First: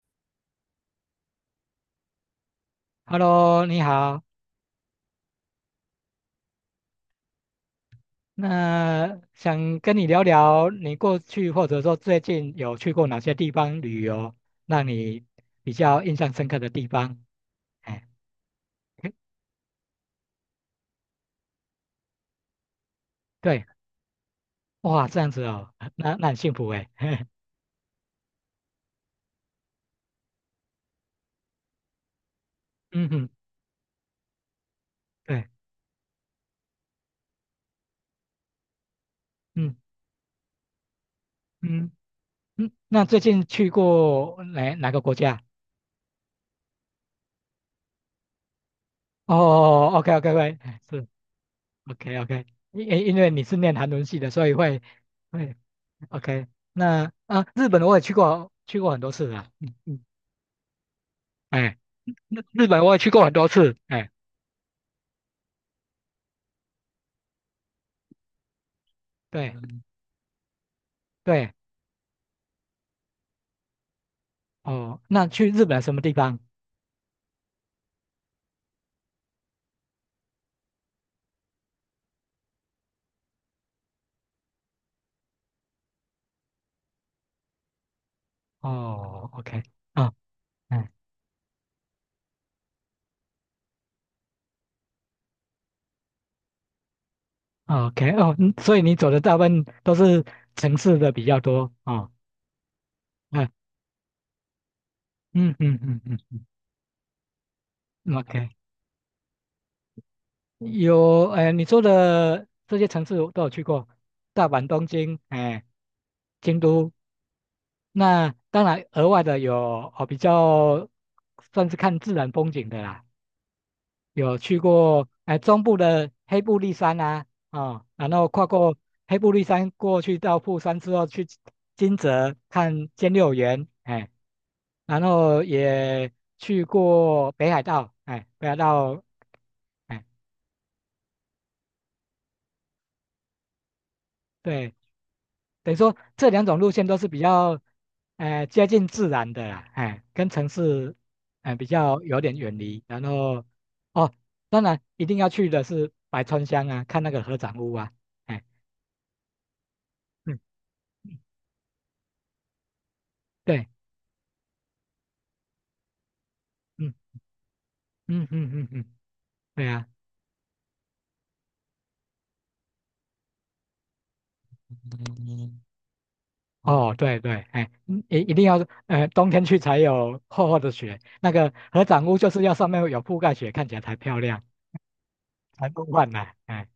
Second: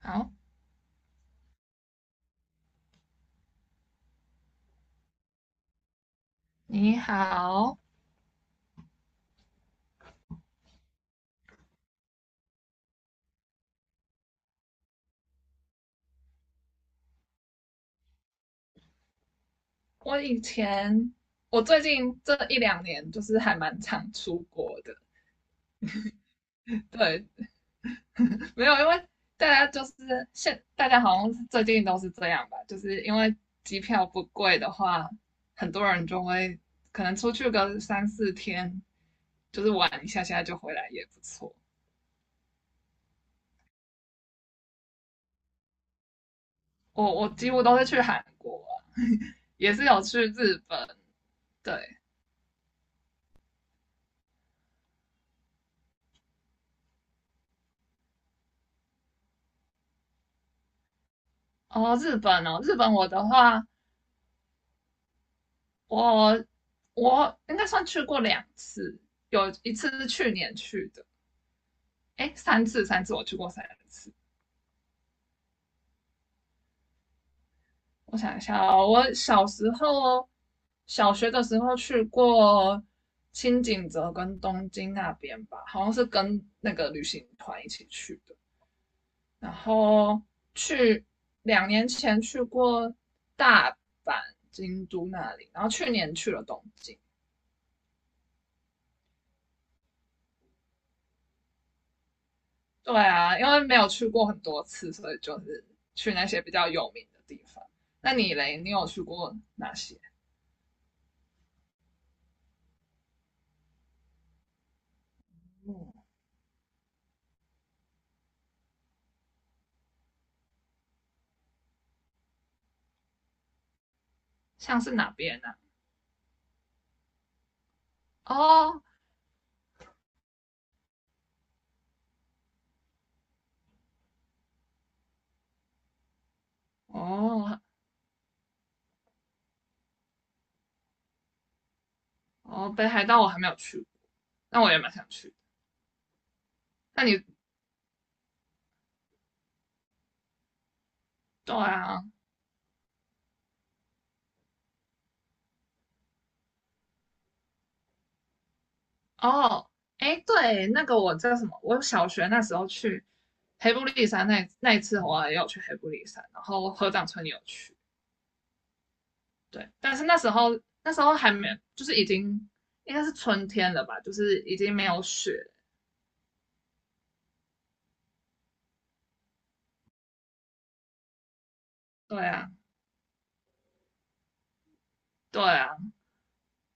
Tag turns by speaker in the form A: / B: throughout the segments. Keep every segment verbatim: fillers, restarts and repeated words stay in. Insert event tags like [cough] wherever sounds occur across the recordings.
A: 好，
B: Hello，你好。
A: 你好。
B: 那想跟你聊聊，你过去或者说最近有去过哪些地方旅游，让你比较印象深刻的地方？哎，诶
A: 我以前，我最近这一两年就是还
B: 对，
A: 蛮常出国的。
B: 哇，这样子哦，[laughs] 那那很幸福哎。[laughs]
A: 对，没有，因为大家就是现，大家好像最近都是这样吧，就是
B: 嗯
A: 因
B: 嗯，
A: 为机票不贵的话，
B: 对，
A: 很多人就会可能出去个三四天，就是
B: 嗯
A: 玩一下下就回来也不错。
B: 嗯嗯。那最近去过哪哪个国家？
A: 我我几乎都是去韩国啊，[laughs] 也是
B: 哦
A: 有
B: ，OK
A: 去
B: OK
A: 日
B: OK，
A: 本。
B: 是
A: 对，
B: OK OK。因因因为你是念韩文系的，所以会会 OK。那啊，日本我也去过，去过很多次了。嗯嗯哎，
A: 哦，日
B: 日
A: 本哦，
B: 日
A: 日
B: 本
A: 本
B: 我也
A: 我
B: 去过
A: 的
B: 很多
A: 话。
B: 次，哎，
A: 我我应该算去过两次，
B: 对
A: 有一次是去年去的，
B: 对，
A: 哎，三次三次我去过三次。
B: 哦，那去日本什么地方？
A: 我想一下哦，我小时候小学的时候去过青井泽跟东京那边吧，好像是跟那个旅行团一起去的。
B: 哦
A: 然
B: ，OK，啊，
A: 后
B: 哎
A: 去两年前去过大阪、京都那里，然后去年去了东京。
B: o k 哦，嗯所以你走的大部分都是城市的比较多哦，
A: 对啊，因为
B: 嗯
A: 没有去过很多次，所以就
B: 嗯
A: 是
B: 嗯嗯
A: 去那
B: 嗯
A: 些比较有名的地方。那
B: 嗯
A: 你
B: ，OK，
A: 嘞，你有去过哪些？
B: 有，哎，你说的这些城市我都有去过，大阪、东京，哎，京都，那当然额外的有哦，比较算是看自然风景的啦，有去
A: 像是
B: 过
A: 哪
B: 哎
A: 边呢、
B: 中部的黑部立山啊，哦，然后
A: 啊
B: 跨过
A: 哦
B: 黑部立山过去到富山之后，去金泽看兼六园，哎，然后也去过北
A: 哦
B: 海道，哎，北海道，哎，
A: 哦，北海道我还没有去过，那我
B: 对，
A: 也蛮想去。
B: 等于说这两种路线都
A: 那
B: 是比
A: 你
B: 较，哎，接近自然的啦，哎，跟城市，
A: 对
B: 哎，比较
A: 啊，
B: 有点远离，然后，哦，当然一定要去的是白川乡啊，看那个合掌屋啊，哎，
A: 哦，哎，
B: 嗯，
A: 对，那个我叫什么？我小学那时候去
B: 对。
A: 黑布利山那那一次，我也有去黑布利山，然后合
B: 嗯。
A: 掌村也有去。
B: 嗯嗯嗯嗯，对
A: 对，
B: 啊，
A: 但是那时候那时候还没，就是已经应该是春天了吧，就是已经没有雪
B: 嗯哦，对对，哎，嗯一一定要，呃，冬天去才有厚厚的雪，那个合掌屋
A: 对
B: 就是
A: 啊，
B: 要上面有覆盖雪，看起来才漂亮，
A: 对
B: 才
A: 啊，
B: 梦幻呢、哎，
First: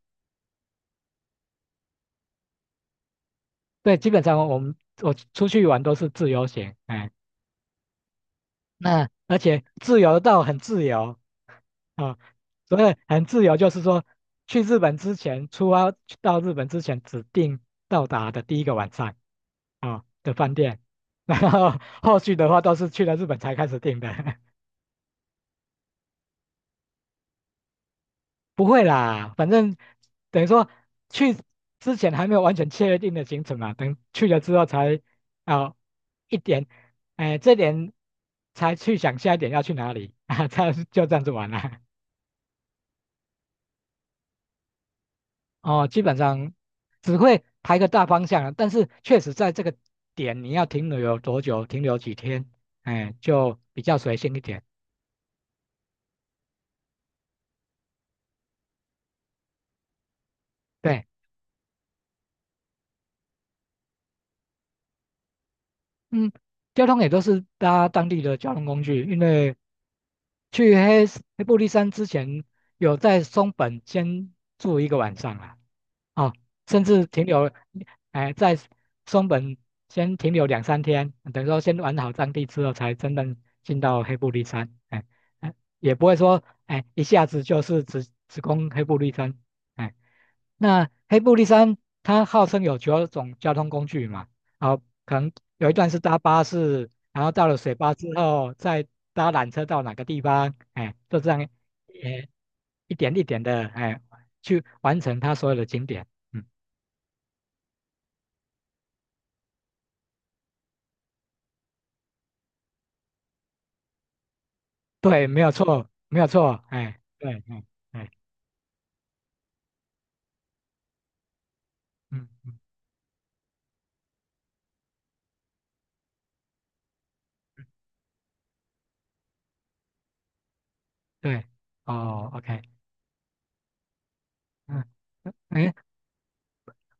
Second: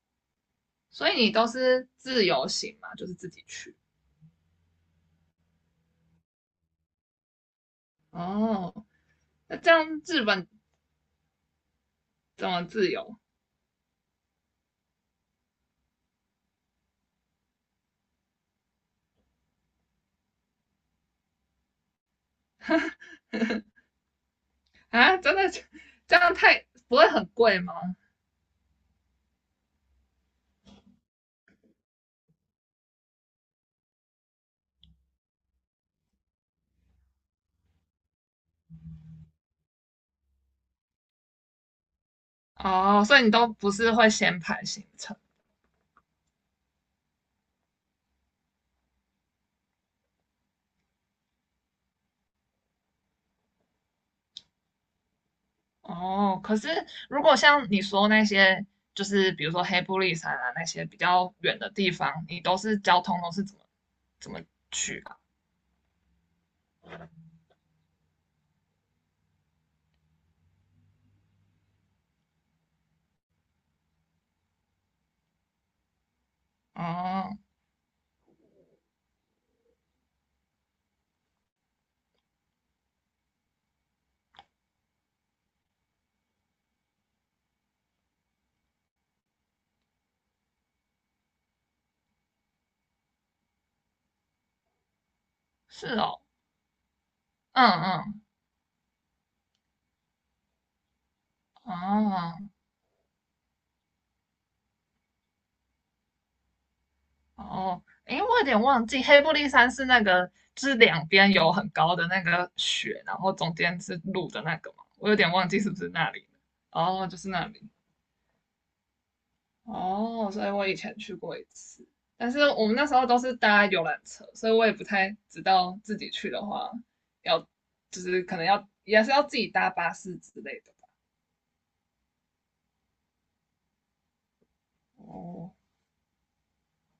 A: 所以你都是自由行嘛，就是自己去。
B: 对，基本上我们我出去玩都是自由行，哎。
A: 哦，
B: 那而
A: 那
B: 且
A: 这
B: 自
A: 样
B: 由
A: 日
B: 到
A: 本
B: 很自由啊，
A: 怎么
B: 所
A: 自
B: 以
A: 由
B: 很自由就是说，去日本之前，出发到日本之前指定到达的第一个晚上啊的饭店，[laughs] 然后后续的话都是去了日本才开始订的，
A: 啊？真的这样太不会很贵吗？
B: [laughs] 不会啦，反正等于说去之前还没有完全确定的行程嘛，等去了之后才啊一点，哎、这点才去想下一点要去哪里 [laughs] 啊，这样就这样子玩了。
A: 哦，所以你都不是会先排行程。
B: 哦，基本上只会排个大方向啊，但是确实在这个点你要停留有多久，停留几天，哎，就比较随性一点。
A: 哦，可是如果像你说那些，就是比如说黑布利山啊那些比
B: 对，
A: 较远的地方，你都是交通都是怎么怎么去啊？
B: 嗯，交通也都是搭当地的交通工具，因为去黑黑布利山之前有在松本先住一个晚上啊，哦，甚至停
A: 哦，
B: 留，哎，在松本先停留两三天，等于说先玩好当地之后，才真正进到黑部立山，哎，哎也不会说，哎，一下子就是直直攻黑部立山，哎，那黑部立山它号称有九种交通工具嘛，哦，可能有一
A: 是
B: 段是搭
A: 哦，
B: 巴士，然后到了
A: 嗯
B: 水坝之
A: 嗯，
B: 后再搭缆车到哪个地方，哎，就这样，哎，
A: 哦，
B: 一点一点的，哎，去完成它所有的景点。嗯，
A: 哦，诶，我有点忘记，黑布利山是那个，就是两边有很高的那个雪，然后中间是路的那个嘛，我有
B: 对，
A: 点
B: 没
A: 忘
B: 有
A: 记是不是
B: 错，
A: 那
B: 没
A: 里
B: 有
A: 了
B: 错，哎，
A: 哦，就是
B: 对，
A: 那里。
B: 嗯，哎，
A: 哦，所以我以前去过一次，
B: 嗯
A: 但是
B: 嗯，
A: 我们那时候都是搭游览车，所以我也不太知道自己去的话要，就是可能要也是要自己搭巴士之类的吧
B: 对，哦，OK，嗯，
A: 哦，
B: 哎，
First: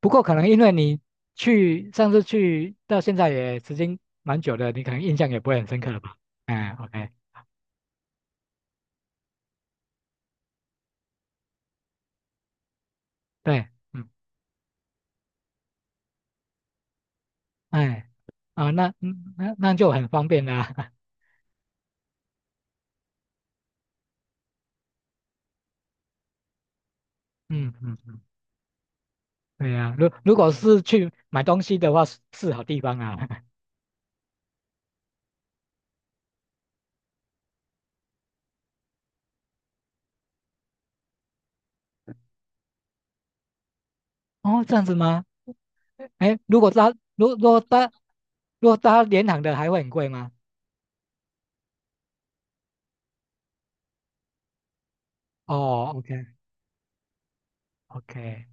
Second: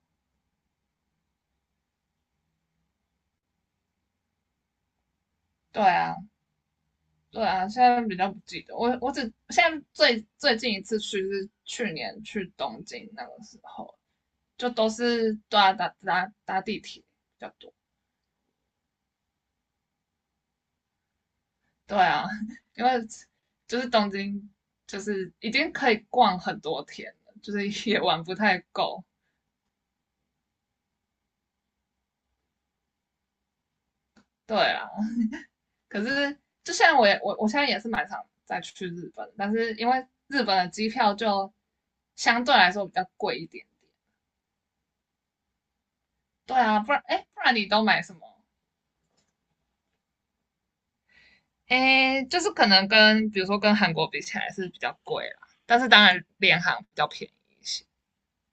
B: 不过可能因为你去上次去到现在也时间蛮久的，你可能印象也不会很深
A: 对
B: 刻了吧？
A: 啊，
B: 哎，OK，
A: 对啊，现在比较不记得，我我只现在最最近一次去是去年去东京那个时
B: 对，
A: 候，
B: 嗯，
A: 就都是对啊搭搭搭地铁比较多。
B: 哎，啊，那嗯那那就很方便啦，
A: 对啊，[laughs] 因为就是东京就是已经可以逛很多天了，
B: [laughs]
A: 就是
B: 嗯嗯
A: 也
B: 嗯，
A: 玩不太够。
B: 对呀、如如果是去买东西的话，是是好地方啊，
A: 对啊，可是就像我也我我现在也是蛮想再去日本，但是因为日本的机票就相对来说比较贵一点点。
B: 哦，这样子吗？哎，
A: 对
B: 如果
A: 啊，
B: 搭，
A: 不然哎，
B: 如如
A: 不然
B: 果
A: 你都
B: 搭，
A: 买什么？
B: 如果搭联航的还会很贵吗？
A: 诶，就是可能跟比如说跟韩国比起来是比较贵啦，但是
B: 哦
A: 当然
B: ，OK
A: 联航比较便宜一些。
B: OK，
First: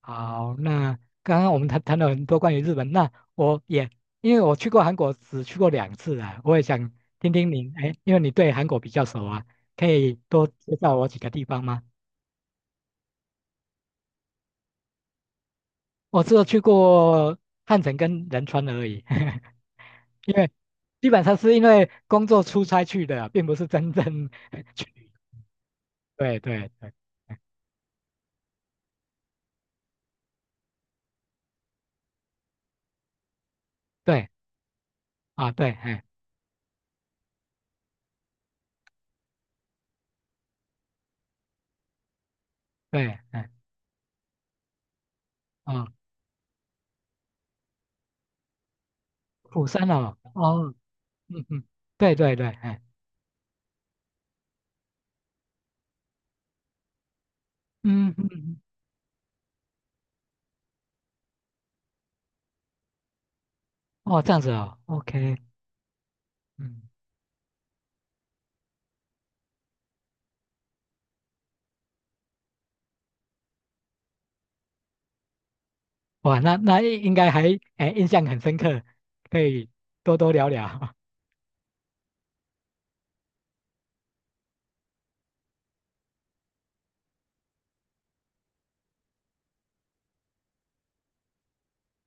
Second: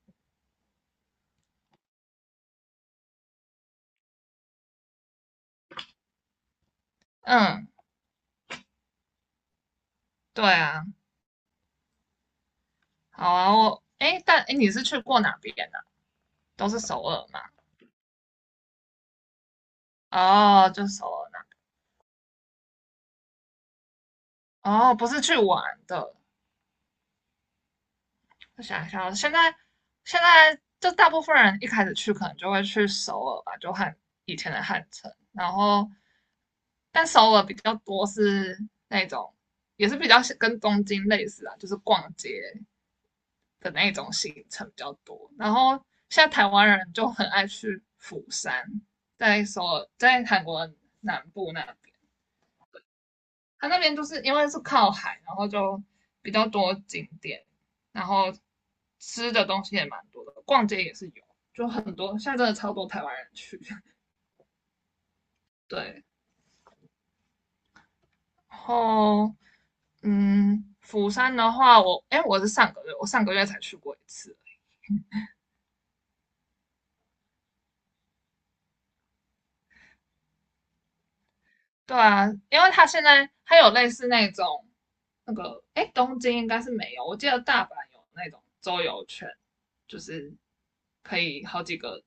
B: 好，那刚刚我们谈谈了很多关于日本，那我也因为我去过韩国，只去过两次啊，我也想听听
A: 嗯，
B: 您，哎，因为你对韩国比较熟啊，可以
A: 对
B: 多介
A: 啊，
B: 绍我几个地方吗？
A: 好啊，我诶，但诶，你是去过哪边呢啊？
B: 我只有去
A: 都是首尔
B: 过
A: 吗？
B: 汉城跟仁川而已，[laughs] 因为
A: 哦，就首
B: 基本
A: 尔
B: 上是因为工作出差去的啊，并不是真正 [laughs] 去
A: 那，哦，
B: 旅
A: 不
B: 游。
A: 是去玩的。
B: 对对对
A: 我想一下哦，现在现在就大部分人一开始去可能就会去首尔吧，就汉
B: 对。
A: 以前的汉城，
B: 啊，
A: 然
B: 对，
A: 后
B: 哎，
A: 但首尔比较多是那种也是比较跟东京类似啊，就是逛街，
B: 对，哎，
A: 的那种行程比较多。然后
B: 哦，
A: 现在台湾人就很爱去釜山，在首
B: 釜山哦，
A: 在韩国
B: 哦，
A: 南
B: 嗯
A: 部那
B: 嗯，
A: 边，
B: 对对对，哎，
A: 它那边就是因为是靠海，然后就比较多景点，然
B: 嗯
A: 后
B: 嗯，嗯
A: 吃的东西也蛮多的，逛街也是有，就很多现在真的超多台湾人去。[laughs]
B: 哦，这样子哦，OK，
A: 对，
B: 嗯，
A: 然后嗯，釜山的话，我哎我是上个月我上个月才去过一次，
B: 哇，那那应该还哎印象很深刻，可以多多聊聊，
A: 对啊，因为它现在它有类似那种那个，哎，东京应该是没有，我记得大阪有那种周游券，就是可以好几个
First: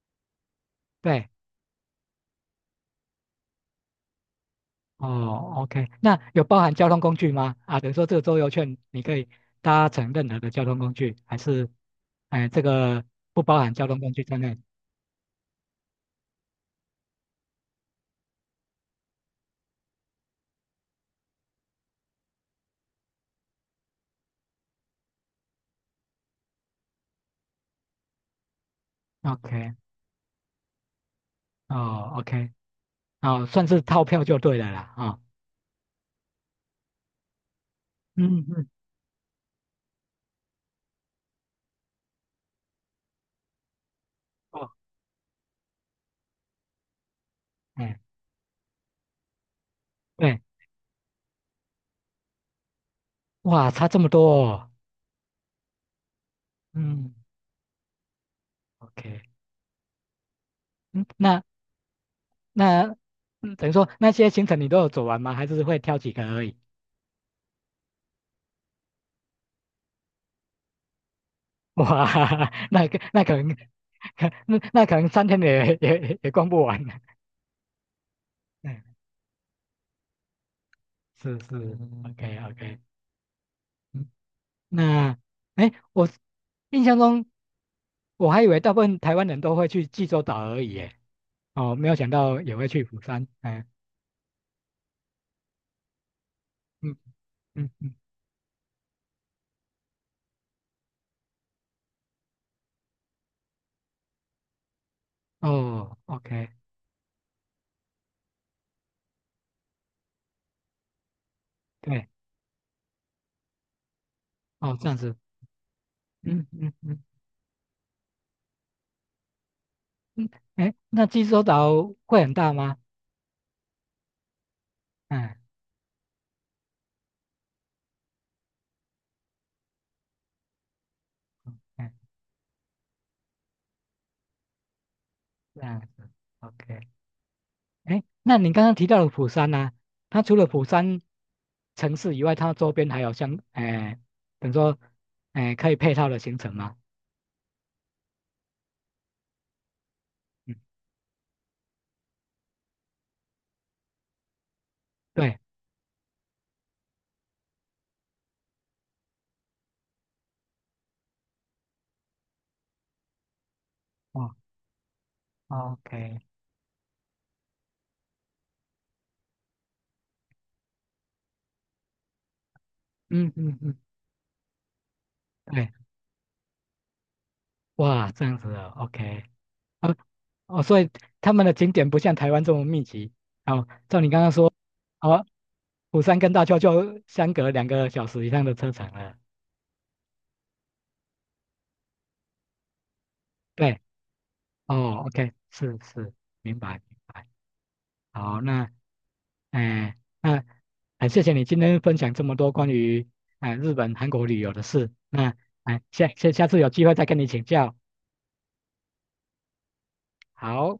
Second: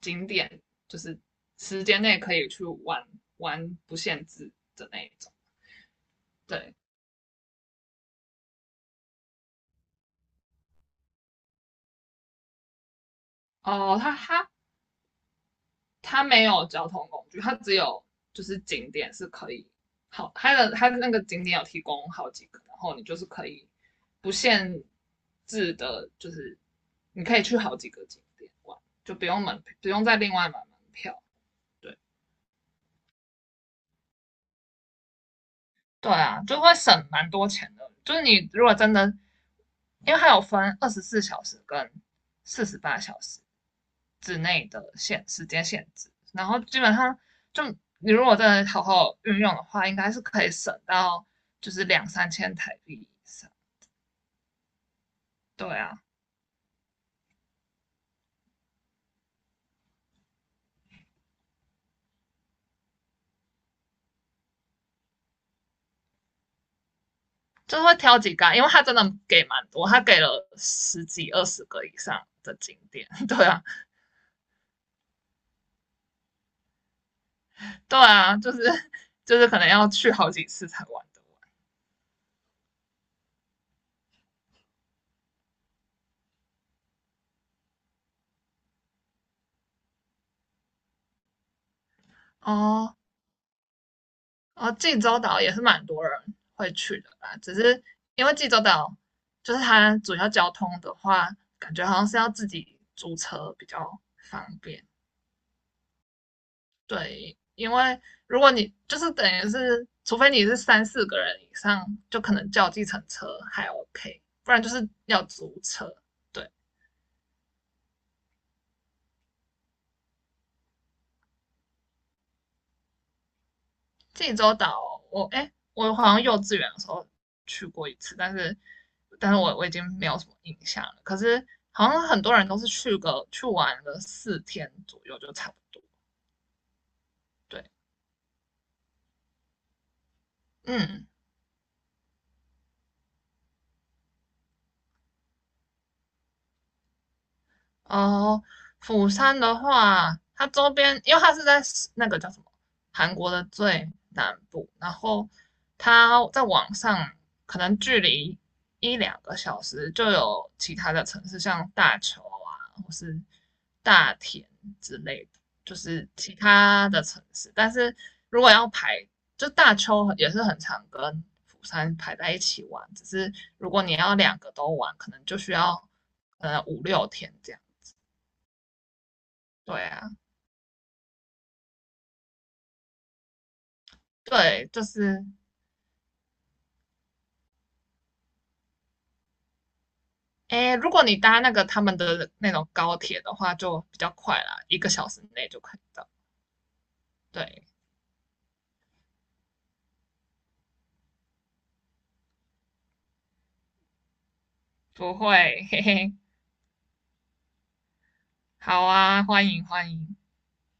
A: 景点，就
B: [laughs]
A: 是
B: 对，
A: 时间内可以去玩玩不限制的那一种。
B: 哦，OK，那有包含
A: 对，
B: 交通工具吗？啊，等于说这个周游券你可以搭乘任何的交通工具，还是哎这个不包含交
A: 哦，
B: 通工
A: 它
B: 具在
A: 它
B: 内
A: 它没有交通工具，它只有就是景点是可以好，它的它的那个景点有提供好几个，然后你就是可以不限制的，就是你可以去好几个景点玩，就不用门
B: ？OK，
A: 不用再另外买门票。对，
B: 哦，OK，哦，算是套票就对了啦，啊、哦
A: 对啊，就会省蛮多钱的。就是
B: 嗯
A: 你如
B: 嗯，
A: 果真的，因为它有分二十四小时跟四十八小时之
B: 哦，
A: 内的限时间限制，然后基本上就
B: 哎。
A: 你如果真的好好运用的话，应该是
B: 对。
A: 可以省到就是两三千台币以上。
B: 哇，差这么多哦。
A: 对啊，
B: 嗯，OK，嗯，那那嗯等于说那些行程你都有走完吗？还是会挑几个而已？
A: 就是会挑几个啊因为它真的给蛮多，它给了十几二十个
B: 哇，
A: 以上的
B: [laughs]
A: 景
B: 那个
A: 点。
B: 那
A: [laughs]
B: 可
A: 对
B: 能，
A: 啊，
B: 可那那可能三天也也也逛不完。[laughs]
A: 对啊，就是
B: 嗯，
A: 就是可能要去好几次才玩得
B: 是是，OK OK，嗯，那哎，我印象中我还以为大部分台湾人都会去济州岛而已，耶，哦，没有想到
A: 完。
B: 也会去
A: 哦，
B: 釜山。哎，
A: 哦，济州岛也是蛮多人会
B: 嗯
A: 去的吧，只
B: 嗯
A: 是
B: 嗯，
A: 因为济州岛就是它主要交通的话，感觉好像是要自己租车比较方便。
B: 哦，OK，
A: 对，因为如果你就是等于是，除非你是三四个人以上，
B: 对，
A: 就可能叫计程车还 OK，不然就
B: 哦，这
A: 是
B: 样子，
A: 要租车。
B: 嗯
A: 对，
B: 嗯嗯。嗯，哎，那济州岛会很大吗？
A: 济州岛，我
B: 嗯
A: 哎、欸我好像幼稚园的时候去过一次，但是但是我我已经没有什么印象了。可是
B: 嗯，
A: 好像很多人都是去个去玩了四天左右就差不
B: 这样
A: 多。
B: 子，OK。
A: 对，
B: 哎，那你刚刚提到的釜山呢、它除了釜山
A: 嗯。
B: 城市以外，它周边还有像，哎，等于说，哎，可以配套的行程吗？
A: 哦，釜山的话，它
B: 嗯，
A: 周边，因为它是在那个叫什么韩国的最南部，然后
B: 对，
A: 它在网上可能距离一两个小时就有其他的城市，像大邱啊，或是大
B: 哦
A: 田之类的，就是
B: ，OK，
A: 其他的城市。但是如果要排，就大邱也是很常跟釜山排在一起玩，只
B: 嗯
A: 是
B: 嗯
A: 如
B: 嗯，
A: 果你要两个都玩，可能就需
B: 对，
A: 要呃五六天这样。
B: 哇，这样子的，OK，
A: 对
B: 哦
A: 啊，
B: 哦，所以他们的景点不像台湾这么密集。哦，照你刚刚说，
A: 对，就是，
B: 哦，釜山跟大邱就相隔两个小时以上的车程了。
A: 诶，如果你搭那个他们的那种高铁的话，
B: 对，
A: 就比较快啦，一个
B: 哦
A: 小时
B: ，OK，
A: 内就可
B: 是
A: 以到。
B: 是，明白明白。
A: 对，
B: 好，那，哎、那，哎、谢谢你今天分享这么多关于哎、日本、韩国旅游的事。
A: 不
B: 那，
A: 会，嘿
B: 哎、下
A: 嘿，
B: 下下次有机会再跟你请教。
A: 好啊，欢迎欢迎。
B: 好。